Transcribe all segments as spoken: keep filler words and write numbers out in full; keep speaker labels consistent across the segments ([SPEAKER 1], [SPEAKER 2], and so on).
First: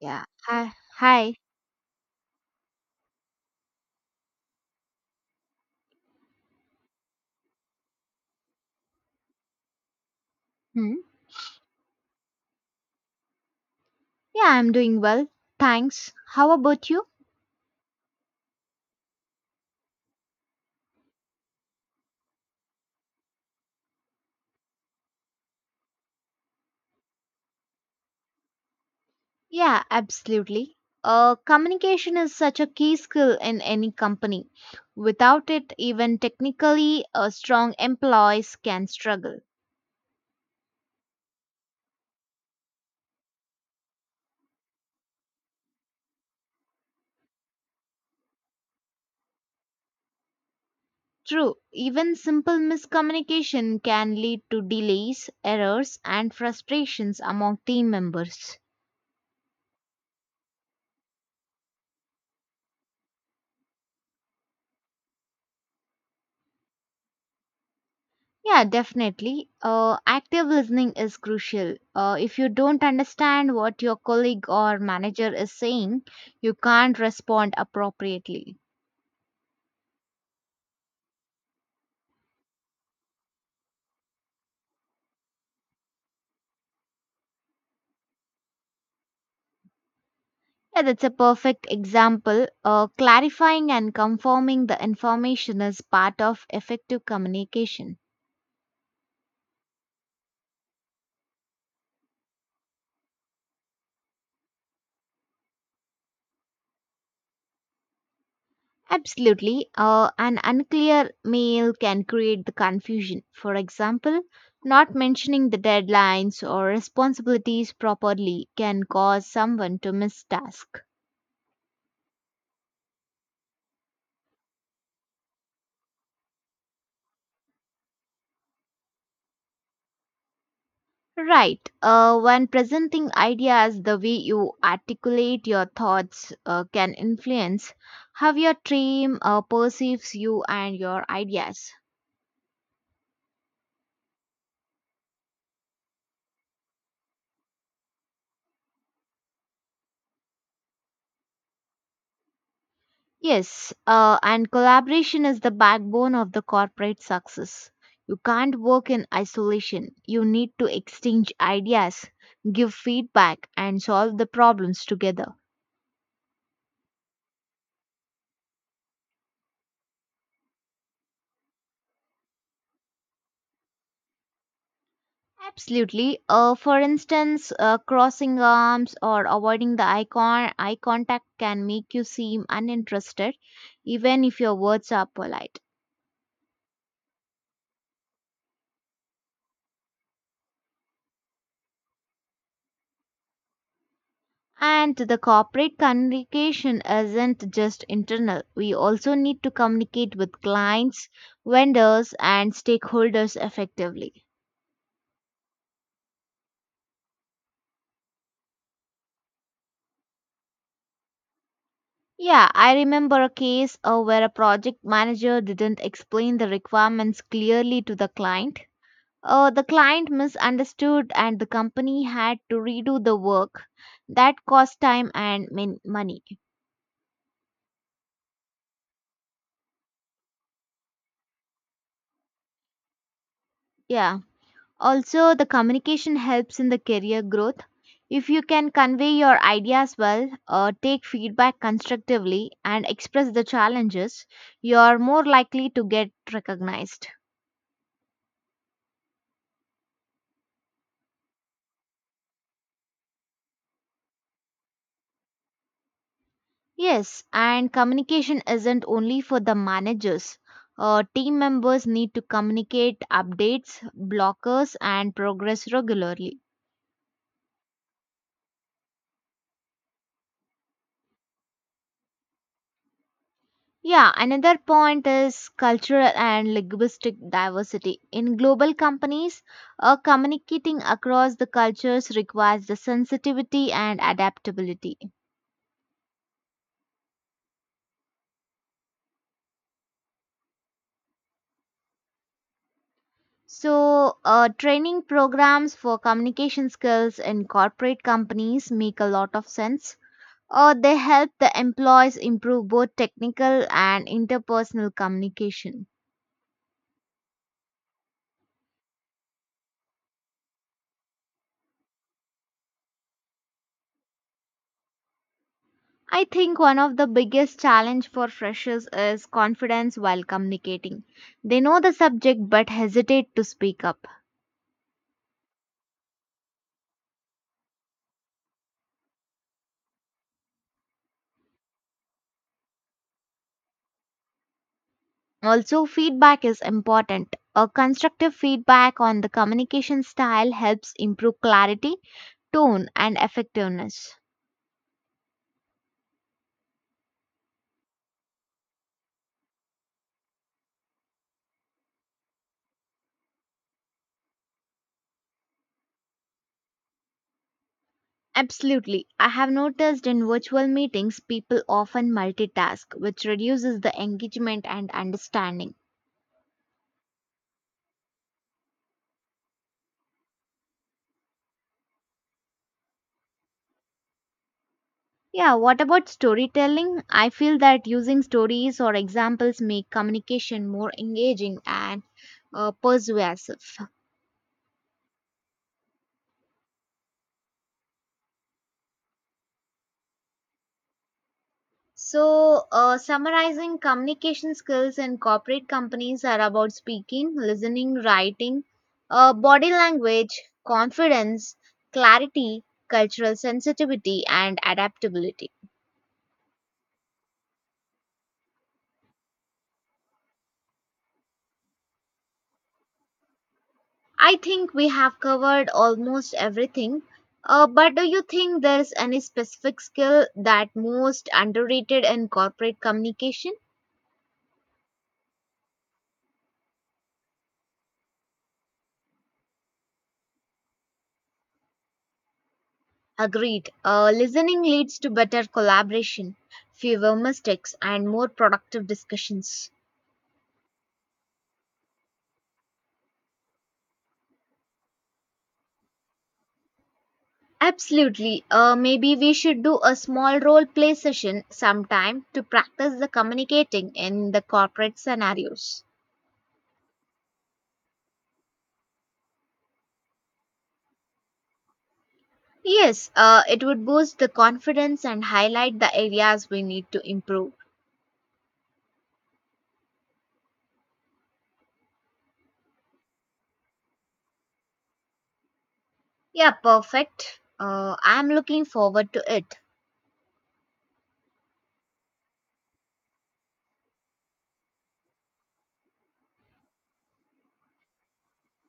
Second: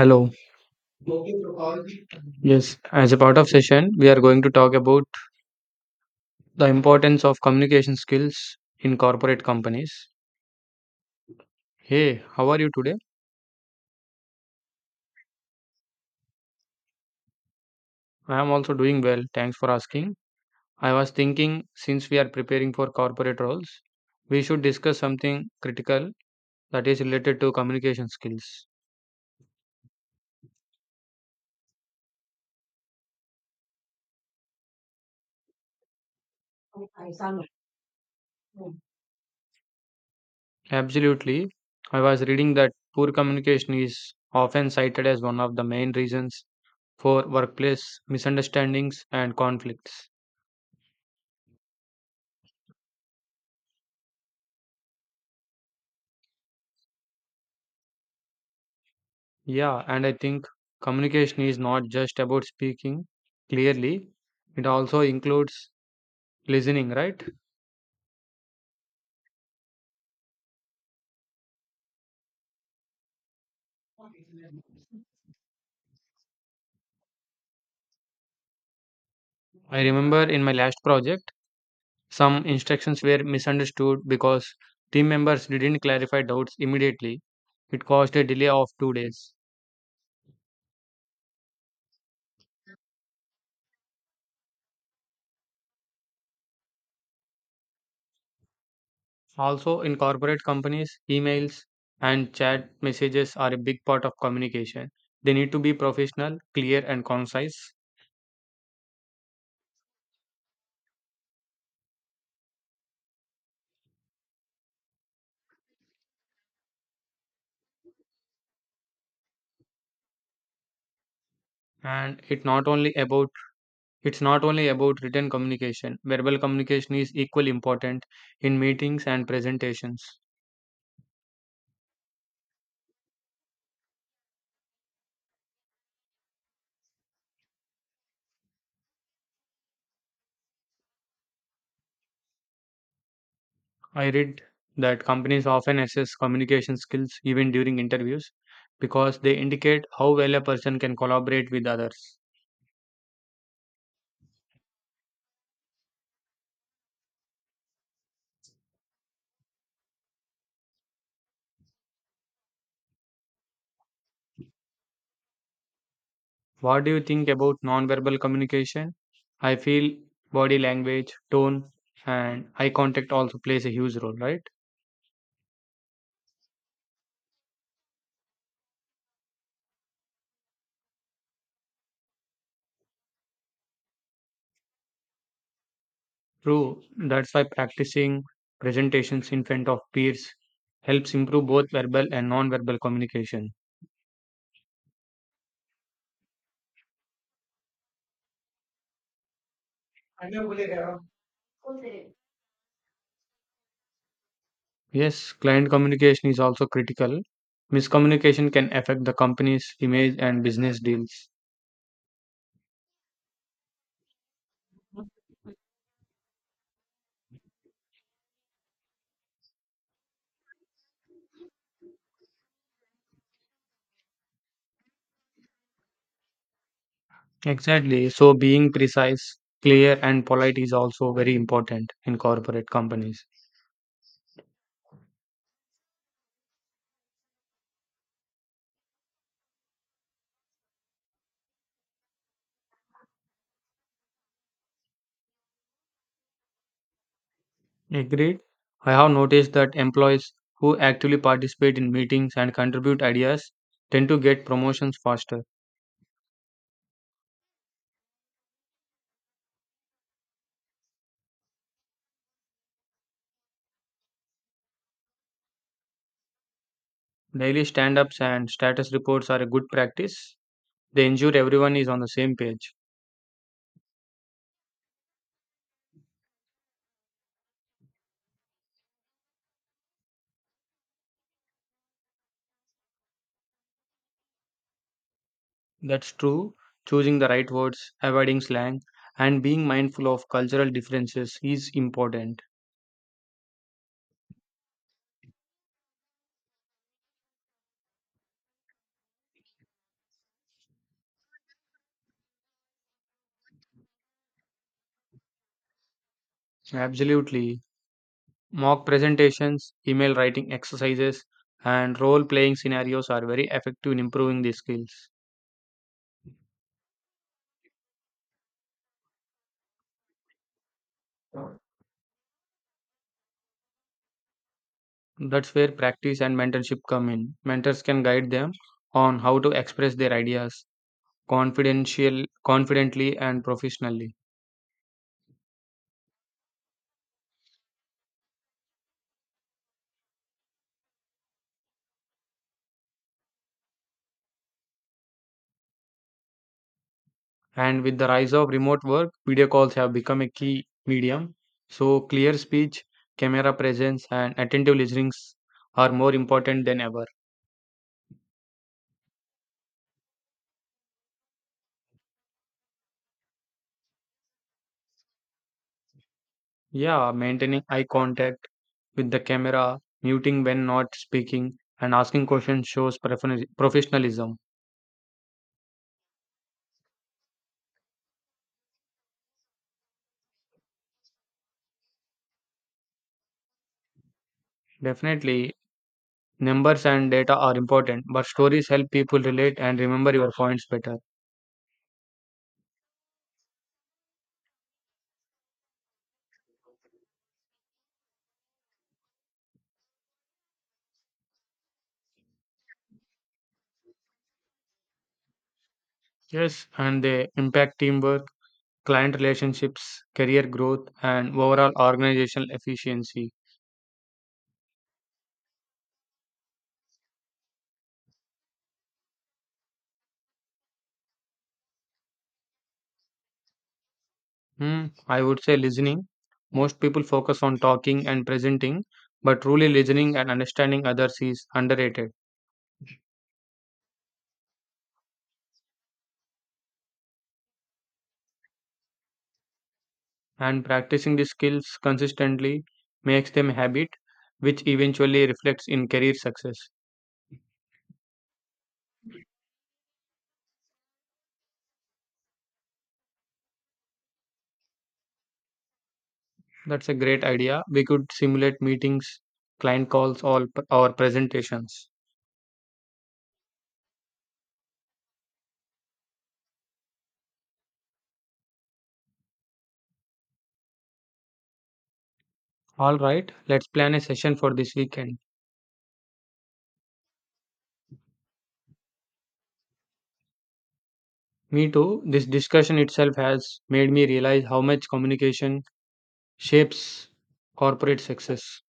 [SPEAKER 1] Yeah. Hi. Hi.
[SPEAKER 2] Yes, as a part of session, we are going to talk about the importance of communication skills in corporate companies.
[SPEAKER 1] Hmm.
[SPEAKER 2] Hey, how are you today?
[SPEAKER 1] Yeah, I'm doing well. Thanks. How about you?
[SPEAKER 2] I am also doing well. Thanks for asking. I was thinking since we are preparing for corporate roles, we should discuss something critical that is related to communication skills.
[SPEAKER 1] Yeah, absolutely. Uh, communication is such a key skill in any company. Without it, even technically, uh, strong employees can struggle.
[SPEAKER 2] Absolutely. I was reading that poor communication is often cited as one of the main reasons for workplace misunderstandings and conflicts.
[SPEAKER 1] True, even simple miscommunication can lead to delays, errors, and frustrations among team members.
[SPEAKER 2] Yeah, and I think communication is not just about speaking clearly, it also includes listening, right?
[SPEAKER 1] Yeah, definitely. Uh, active listening is crucial. Uh, if you don't understand what your colleague or manager is saying, you can't respond appropriately.
[SPEAKER 2] I remember in my last project, some instructions were misunderstood because team members didn't clarify doubts immediately. It caused a delay of two days.
[SPEAKER 1] Yeah, that's a perfect example. Uh, clarifying and confirming the information is part of effective communication.
[SPEAKER 2] Also, in corporate companies, emails and chat messages are a big part of communication. They need to be professional, clear, and concise.
[SPEAKER 1] Absolutely. Uh, an unclear mail can create the confusion. For example, not mentioning the deadlines or responsibilities properly can cause someone to miss task.
[SPEAKER 2] And it's not only about It's not only about written communication. Verbal communication is equally important in meetings and presentations.
[SPEAKER 1] Right. Uh, when presenting ideas, the way you articulate your thoughts uh, can influence how your team uh, perceives you and your ideas.
[SPEAKER 2] I read that companies often assess communication skills even during interviews because they indicate how well a person can collaborate with others.
[SPEAKER 1] Yes, uh, and collaboration is the backbone of the corporate success. You can't work in isolation. You need to exchange ideas, give feedback, and solve the problems together.
[SPEAKER 2] What do you think about nonverbal communication? I feel body language, tone, and eye contact also plays a huge role, right?
[SPEAKER 1] Absolutely. Uh, for instance, uh, crossing arms or avoiding the eye, con- eye contact can make you seem uninterested, even if your words are polite.
[SPEAKER 2] True, that's why practicing presentations in front of peers helps improve both verbal and non-verbal communication.
[SPEAKER 1] And the corporate communication isn't just internal. We also need to communicate with clients, vendors, and stakeholders effectively.
[SPEAKER 2] Yes, client communication is also critical. Miscommunication can affect the company's image and business deals.
[SPEAKER 1] Yeah, I remember a case uh, where a project manager didn't explain the requirements clearly to the client. Uh, the client misunderstood and the company had to redo the work. That cost time and min- money.
[SPEAKER 2] Exactly. So being precise, clear, and polite is also very important in corporate companies.
[SPEAKER 1] Yeah. Also, the communication helps in the career growth. If you can convey your ideas well, uh, take feedback constructively, and express the challenges, you are more likely to get recognized.
[SPEAKER 2] Agreed. I have noticed that employees who actively participate in meetings and contribute ideas tend to get promotions faster.
[SPEAKER 1] Yes, and communication isn't only for the managers. Uh, team members need to communicate updates, blockers, and progress regularly.
[SPEAKER 2] Daily stand ups and status reports are a good practice. They ensure everyone is on the same page.
[SPEAKER 1] Yeah, another point is cultural and linguistic diversity. In global companies, uh, communicating across the cultures requires the sensitivity and adaptability.
[SPEAKER 2] That's true. Choosing the right words, avoiding slang, and being mindful of cultural differences is important.
[SPEAKER 1] So, uh, training programs for communication skills in corporate companies make a lot of sense or they help the employees improve both technical and interpersonal communication.
[SPEAKER 2] Absolutely. Mock presentations, email writing exercises, and role playing scenarios are very effective in improving these skills.
[SPEAKER 1] I think one of the biggest challenge for freshers is confidence while communicating. They know the subject but hesitate to speak up.
[SPEAKER 2] That's where practice and mentorship come in. Mentors can guide them on how to express their ideas confidential confidently and professionally.
[SPEAKER 1] Also feedback is important. A constructive feedback on the communication style helps improve clarity, tone and effectiveness.
[SPEAKER 2] And with the rise of remote work, video calls have become a key medium. So, clear speech, camera presence, and attentive listenings are more important than ever.
[SPEAKER 1] Absolutely. I have noticed in virtual meetings people often multitask, which reduces the engagement and understanding.
[SPEAKER 2] Yeah, maintaining eye contact with the camera, muting when not speaking, and asking questions shows professional- professionalism.
[SPEAKER 1] Yeah, what about storytelling? I feel that using stories or examples make communication more engaging and uh, persuasive.
[SPEAKER 2] Definitely, numbers and data are important, but stories help people relate and remember your points better.
[SPEAKER 1] So, uh, summarizing communication skills in corporate companies are about speaking, listening, writing, uh, body language, confidence, clarity, cultural sensitivity, and adaptability.
[SPEAKER 2] Yes, and they impact teamwork, client relationships, career growth, and overall organizational efficiency.
[SPEAKER 1] I think we have covered almost everything. Uh, but do you think there is any specific skill that most underrated in corporate communication?
[SPEAKER 2] Hmm, I would say listening. Most people focus on talking and presenting, but truly listening and understanding others is underrated.
[SPEAKER 1] Agreed. Uh, listening leads to better collaboration, fewer mistakes, and more productive discussions.
[SPEAKER 2] And practicing these skills consistently makes them a habit, which eventually reflects in career success.
[SPEAKER 1] Absolutely. Uh, maybe we should do a small role play session sometime to practice the communicating in the corporate scenarios.
[SPEAKER 2] That's a great idea. We could simulate meetings, client calls, or, or presentations.
[SPEAKER 1] Yes, uh, it would boost the confidence and highlight the areas we need to improve.
[SPEAKER 2] All right, let's plan a session for this weekend.
[SPEAKER 1] Yeah, perfect. Uh, I'm looking forward to it.
[SPEAKER 2] Me too. This discussion itself has made me realize how much communication shapes corporate success.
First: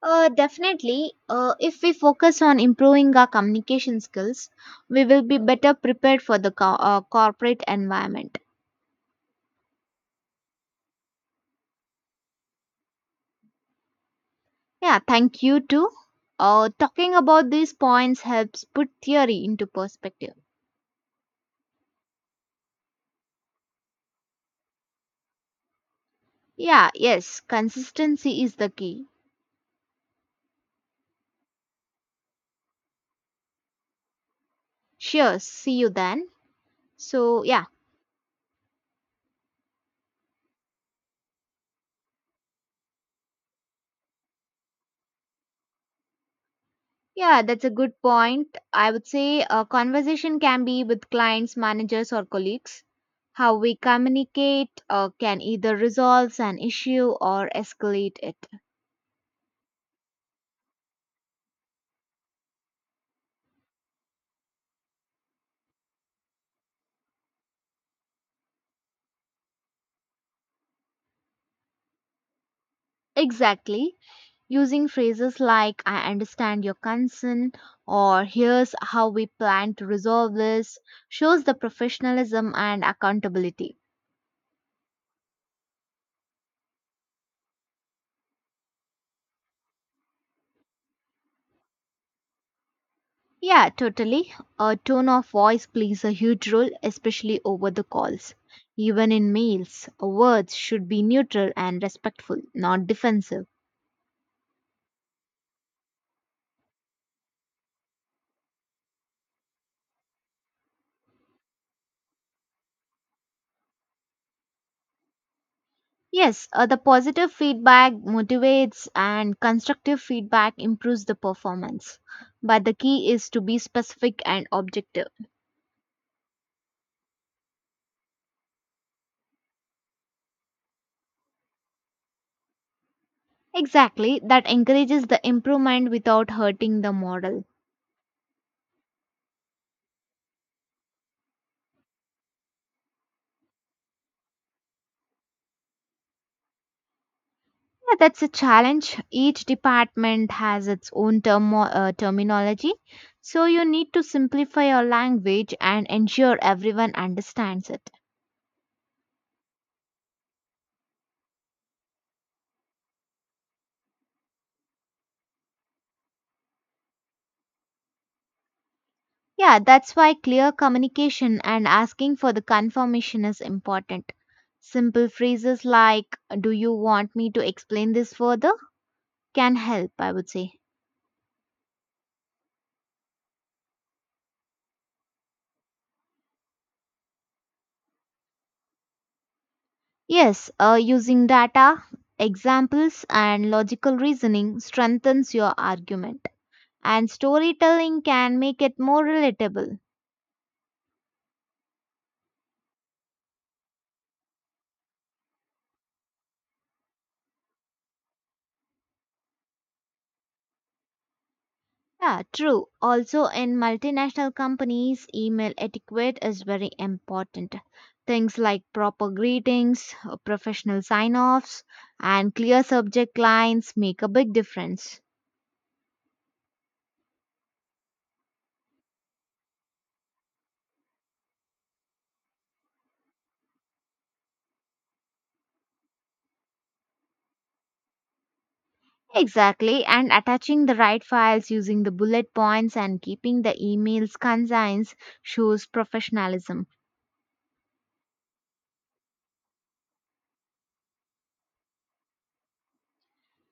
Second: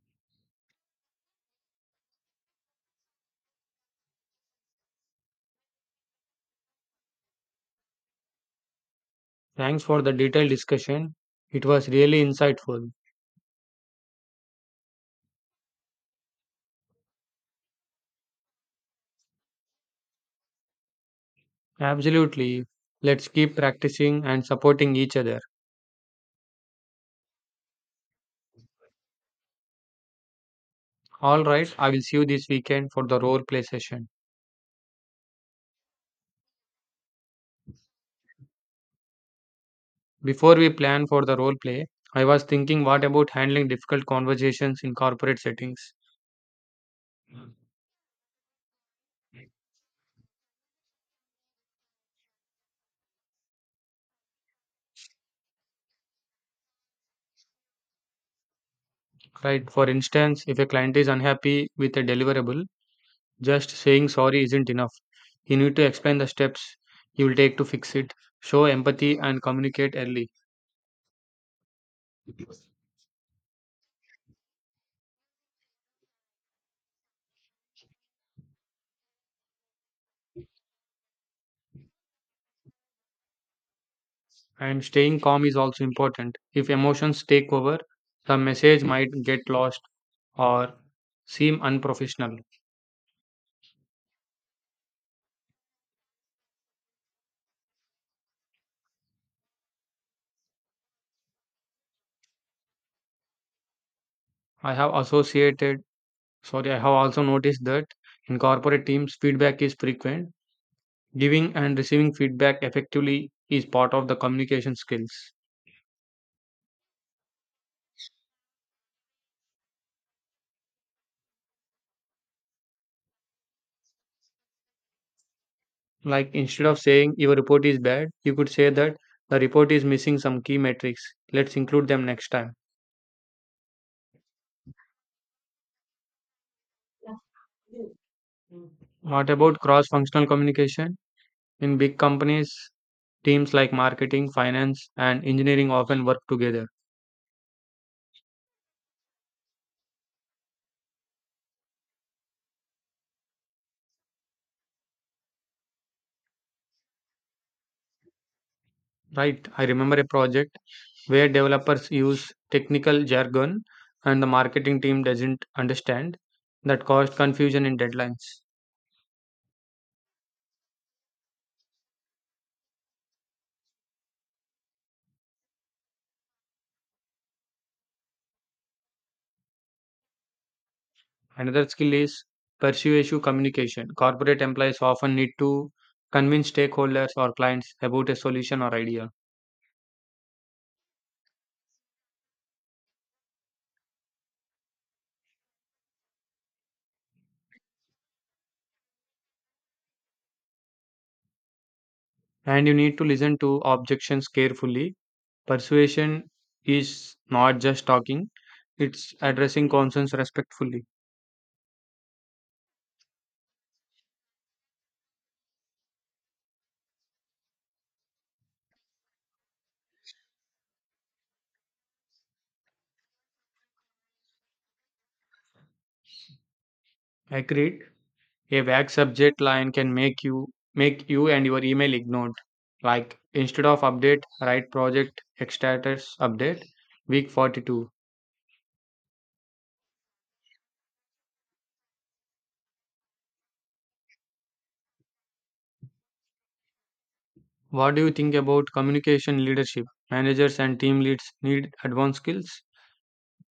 [SPEAKER 1] Uh, definitely. Uh, if we focus on improving our communication skills, we will be better prepared for the co- uh, corporate environment.
[SPEAKER 2] Thanks for the detailed discussion. It was really insightful.
[SPEAKER 1] Yeah, thank you too. Uh, talking about these points helps put theory into perspective.
[SPEAKER 2] Absolutely. Let's keep practicing and supporting each other.
[SPEAKER 1] Yeah, yes, consistency is the key.
[SPEAKER 2] All right, I will see you this weekend for the role play session.
[SPEAKER 1] Sure, see you then. So, yeah.
[SPEAKER 2] Before we plan for the role play, I was thinking what about handling difficult conversations in corporate settings?
[SPEAKER 1] Yeah, that's a good point. I would say a conversation can be with clients, managers, or colleagues. How we communicate uh, can either resolve an issue or escalate it.
[SPEAKER 2] Right, for instance, if a client is unhappy with a deliverable, just saying sorry isn't enough. You need to explain the steps you will take to fix it, show empathy, and communicate early.
[SPEAKER 1] Exactly. Using phrases like, I understand your concern, or here's how we plan to resolve this, shows the professionalism and accountability.
[SPEAKER 2] And staying calm is also important. If emotions take over, the message might get lost or seem unprofessional.
[SPEAKER 1] Yeah, totally. A tone of voice plays a huge role, especially over the calls. Even in mails, words should be neutral and respectful, not defensive.
[SPEAKER 2] I have associated, sorry, I have also noticed that in corporate teams, feedback is frequent. Giving and receiving feedback effectively is part of the communication skills.
[SPEAKER 1] Yes, uh, the positive feedback motivates and constructive feedback improves the performance. But the key is to be specific and objective.
[SPEAKER 2] Like instead of saying your report is bad, you could say that the report is missing some key metrics. Let's include them next time.
[SPEAKER 1] Exactly, that encourages the improvement without hurting the model.
[SPEAKER 2] What about cross functional communication? In big companies, teams like marketing, finance, and engineering often work together,
[SPEAKER 1] Yeah, that's a challenge. Each department has its own termo uh, terminology, so you need to simplify your language and ensure everyone understands it.
[SPEAKER 2] right? I remember a project where developers use technical jargon and the marketing team doesn't understand that caused confusion in deadlines.
[SPEAKER 1] Yeah, that's why clear communication and asking for the confirmation is important. Simple phrases like, Do you want me to explain this further? Can help, I would say.
[SPEAKER 2] Another skill is persuasive communication. Corporate employees often need to convince stakeholders or clients about a solution or idea,
[SPEAKER 1] Yes, uh, using data, examples, and logical reasoning strengthens your argument. And storytelling can make it more relatable.
[SPEAKER 2] and you need to listen to objections carefully. Persuasion is not just talking, it's addressing concerns respectfully.
[SPEAKER 1] Yeah, true. Also, in multinational companies, email etiquette is very important. Things like proper greetings, uh, professional sign offs, and clear subject lines make a big difference.
[SPEAKER 2] Agreed. A vague subject line can make you make you and your email ignored. Like instead of update, write project status update week forty-two.
[SPEAKER 1] Exactly, and attaching the right files using the bullet points and keeping the emails concise shows professionalism.
[SPEAKER 2] What do you think about communication leadership? Managers and team leads need advanced skills.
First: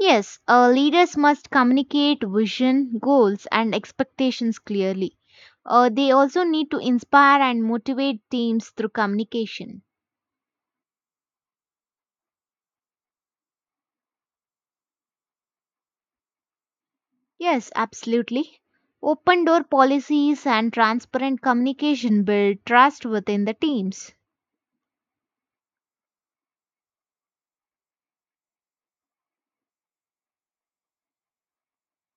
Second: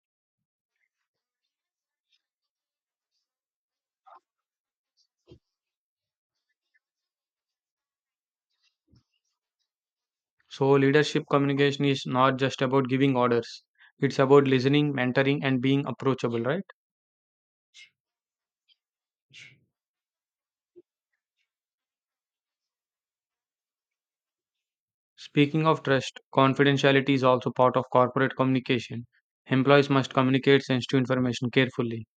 [SPEAKER 1] Yes, uh, leaders must communicate vision, goals, and expectations clearly. Uh, they also need to inspire and motivate teams through communication.
[SPEAKER 2] So, leadership communication is not just about giving orders, it's about listening, mentoring, and being approachable, right?
[SPEAKER 1] Yes, absolutely. Open door policies and transparent communication build trust within the teams.
[SPEAKER 2] Speaking of trust, confidentiality is also part of corporate communication. Employees must communicate sensitive information carefully.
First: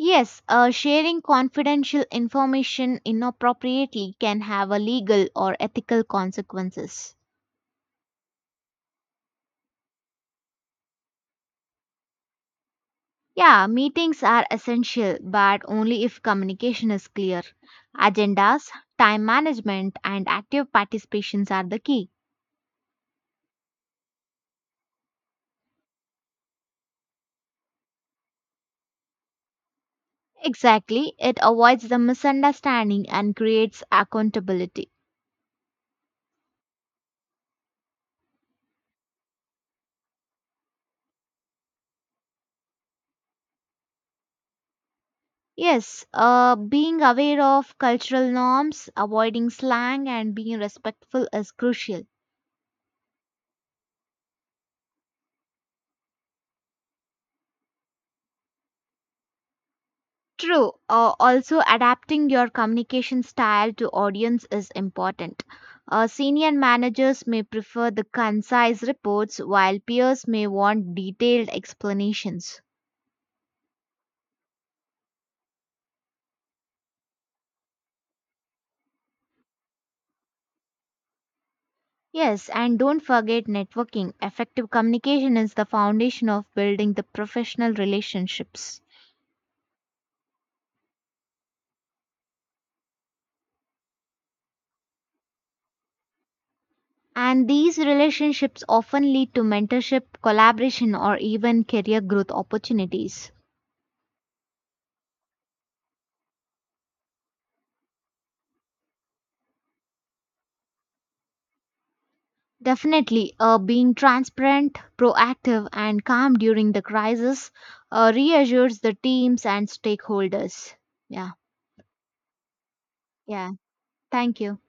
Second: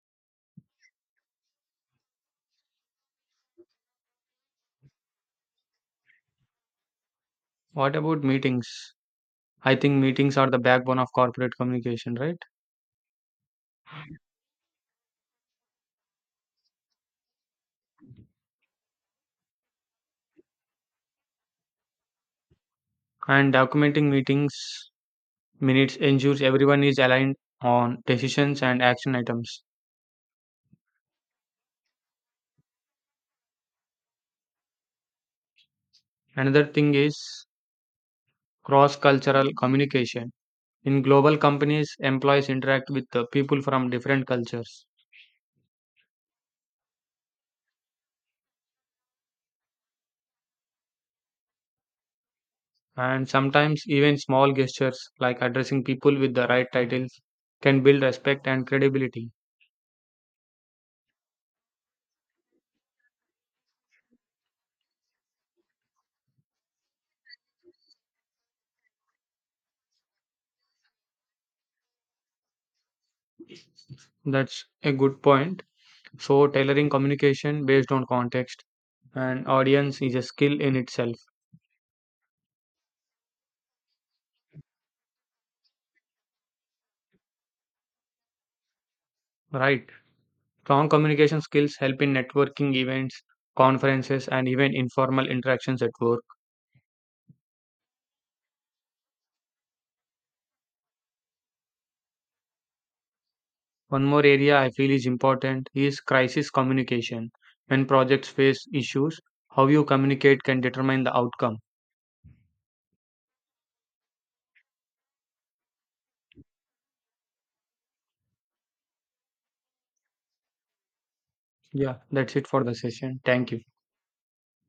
[SPEAKER 1] Yes, uh, sharing confidential information inappropriately can have a legal or ethical consequences.
[SPEAKER 2] What about meetings? I think meetings are the backbone of corporate communication, right?
[SPEAKER 1] Yeah, meetings are essential, but only if communication is clear. Agendas, time management, and active participations are the key.
[SPEAKER 2] And documenting meetings minutes ensures everyone is aligned on decisions and action items.
[SPEAKER 1] Exactly, it avoids the misunderstanding and creates accountability.
[SPEAKER 2] Another thing is cross cultural communication. In global companies, employees interact with the people from different cultures.
[SPEAKER 1] Yes, uh, being aware of cultural norms, avoiding slang, and being respectful is crucial.
[SPEAKER 2] And sometimes, even small gestures like addressing people with the right titles can build respect and credibility.
[SPEAKER 1] True. Uh, also, adapting your communication style to audience is important. Uh, senior managers may prefer the concise reports, while peers may want detailed explanations.
[SPEAKER 2] That's a good point. So, tailoring communication based on context and audience is a skill in itself,
[SPEAKER 1] Yes, and don't forget networking. Effective communication is the foundation of building the professional relationships.
[SPEAKER 2] right? Strong communication skills help in networking events, conferences, and even informal interactions at work.
[SPEAKER 1] And these relationships often lead to mentorship, collaboration, or even career growth opportunities.
[SPEAKER 2] One more area I feel is important is crisis communication. When projects face issues, how you communicate can determine the outcome.
[SPEAKER 1] Definitely, uh, being transparent, proactive, and calm during the crisis uh, reassures the teams and stakeholders. Yeah,
[SPEAKER 2] Yeah, that's it for the session.
[SPEAKER 1] yeah.
[SPEAKER 2] Thank you.
[SPEAKER 1] Thank you.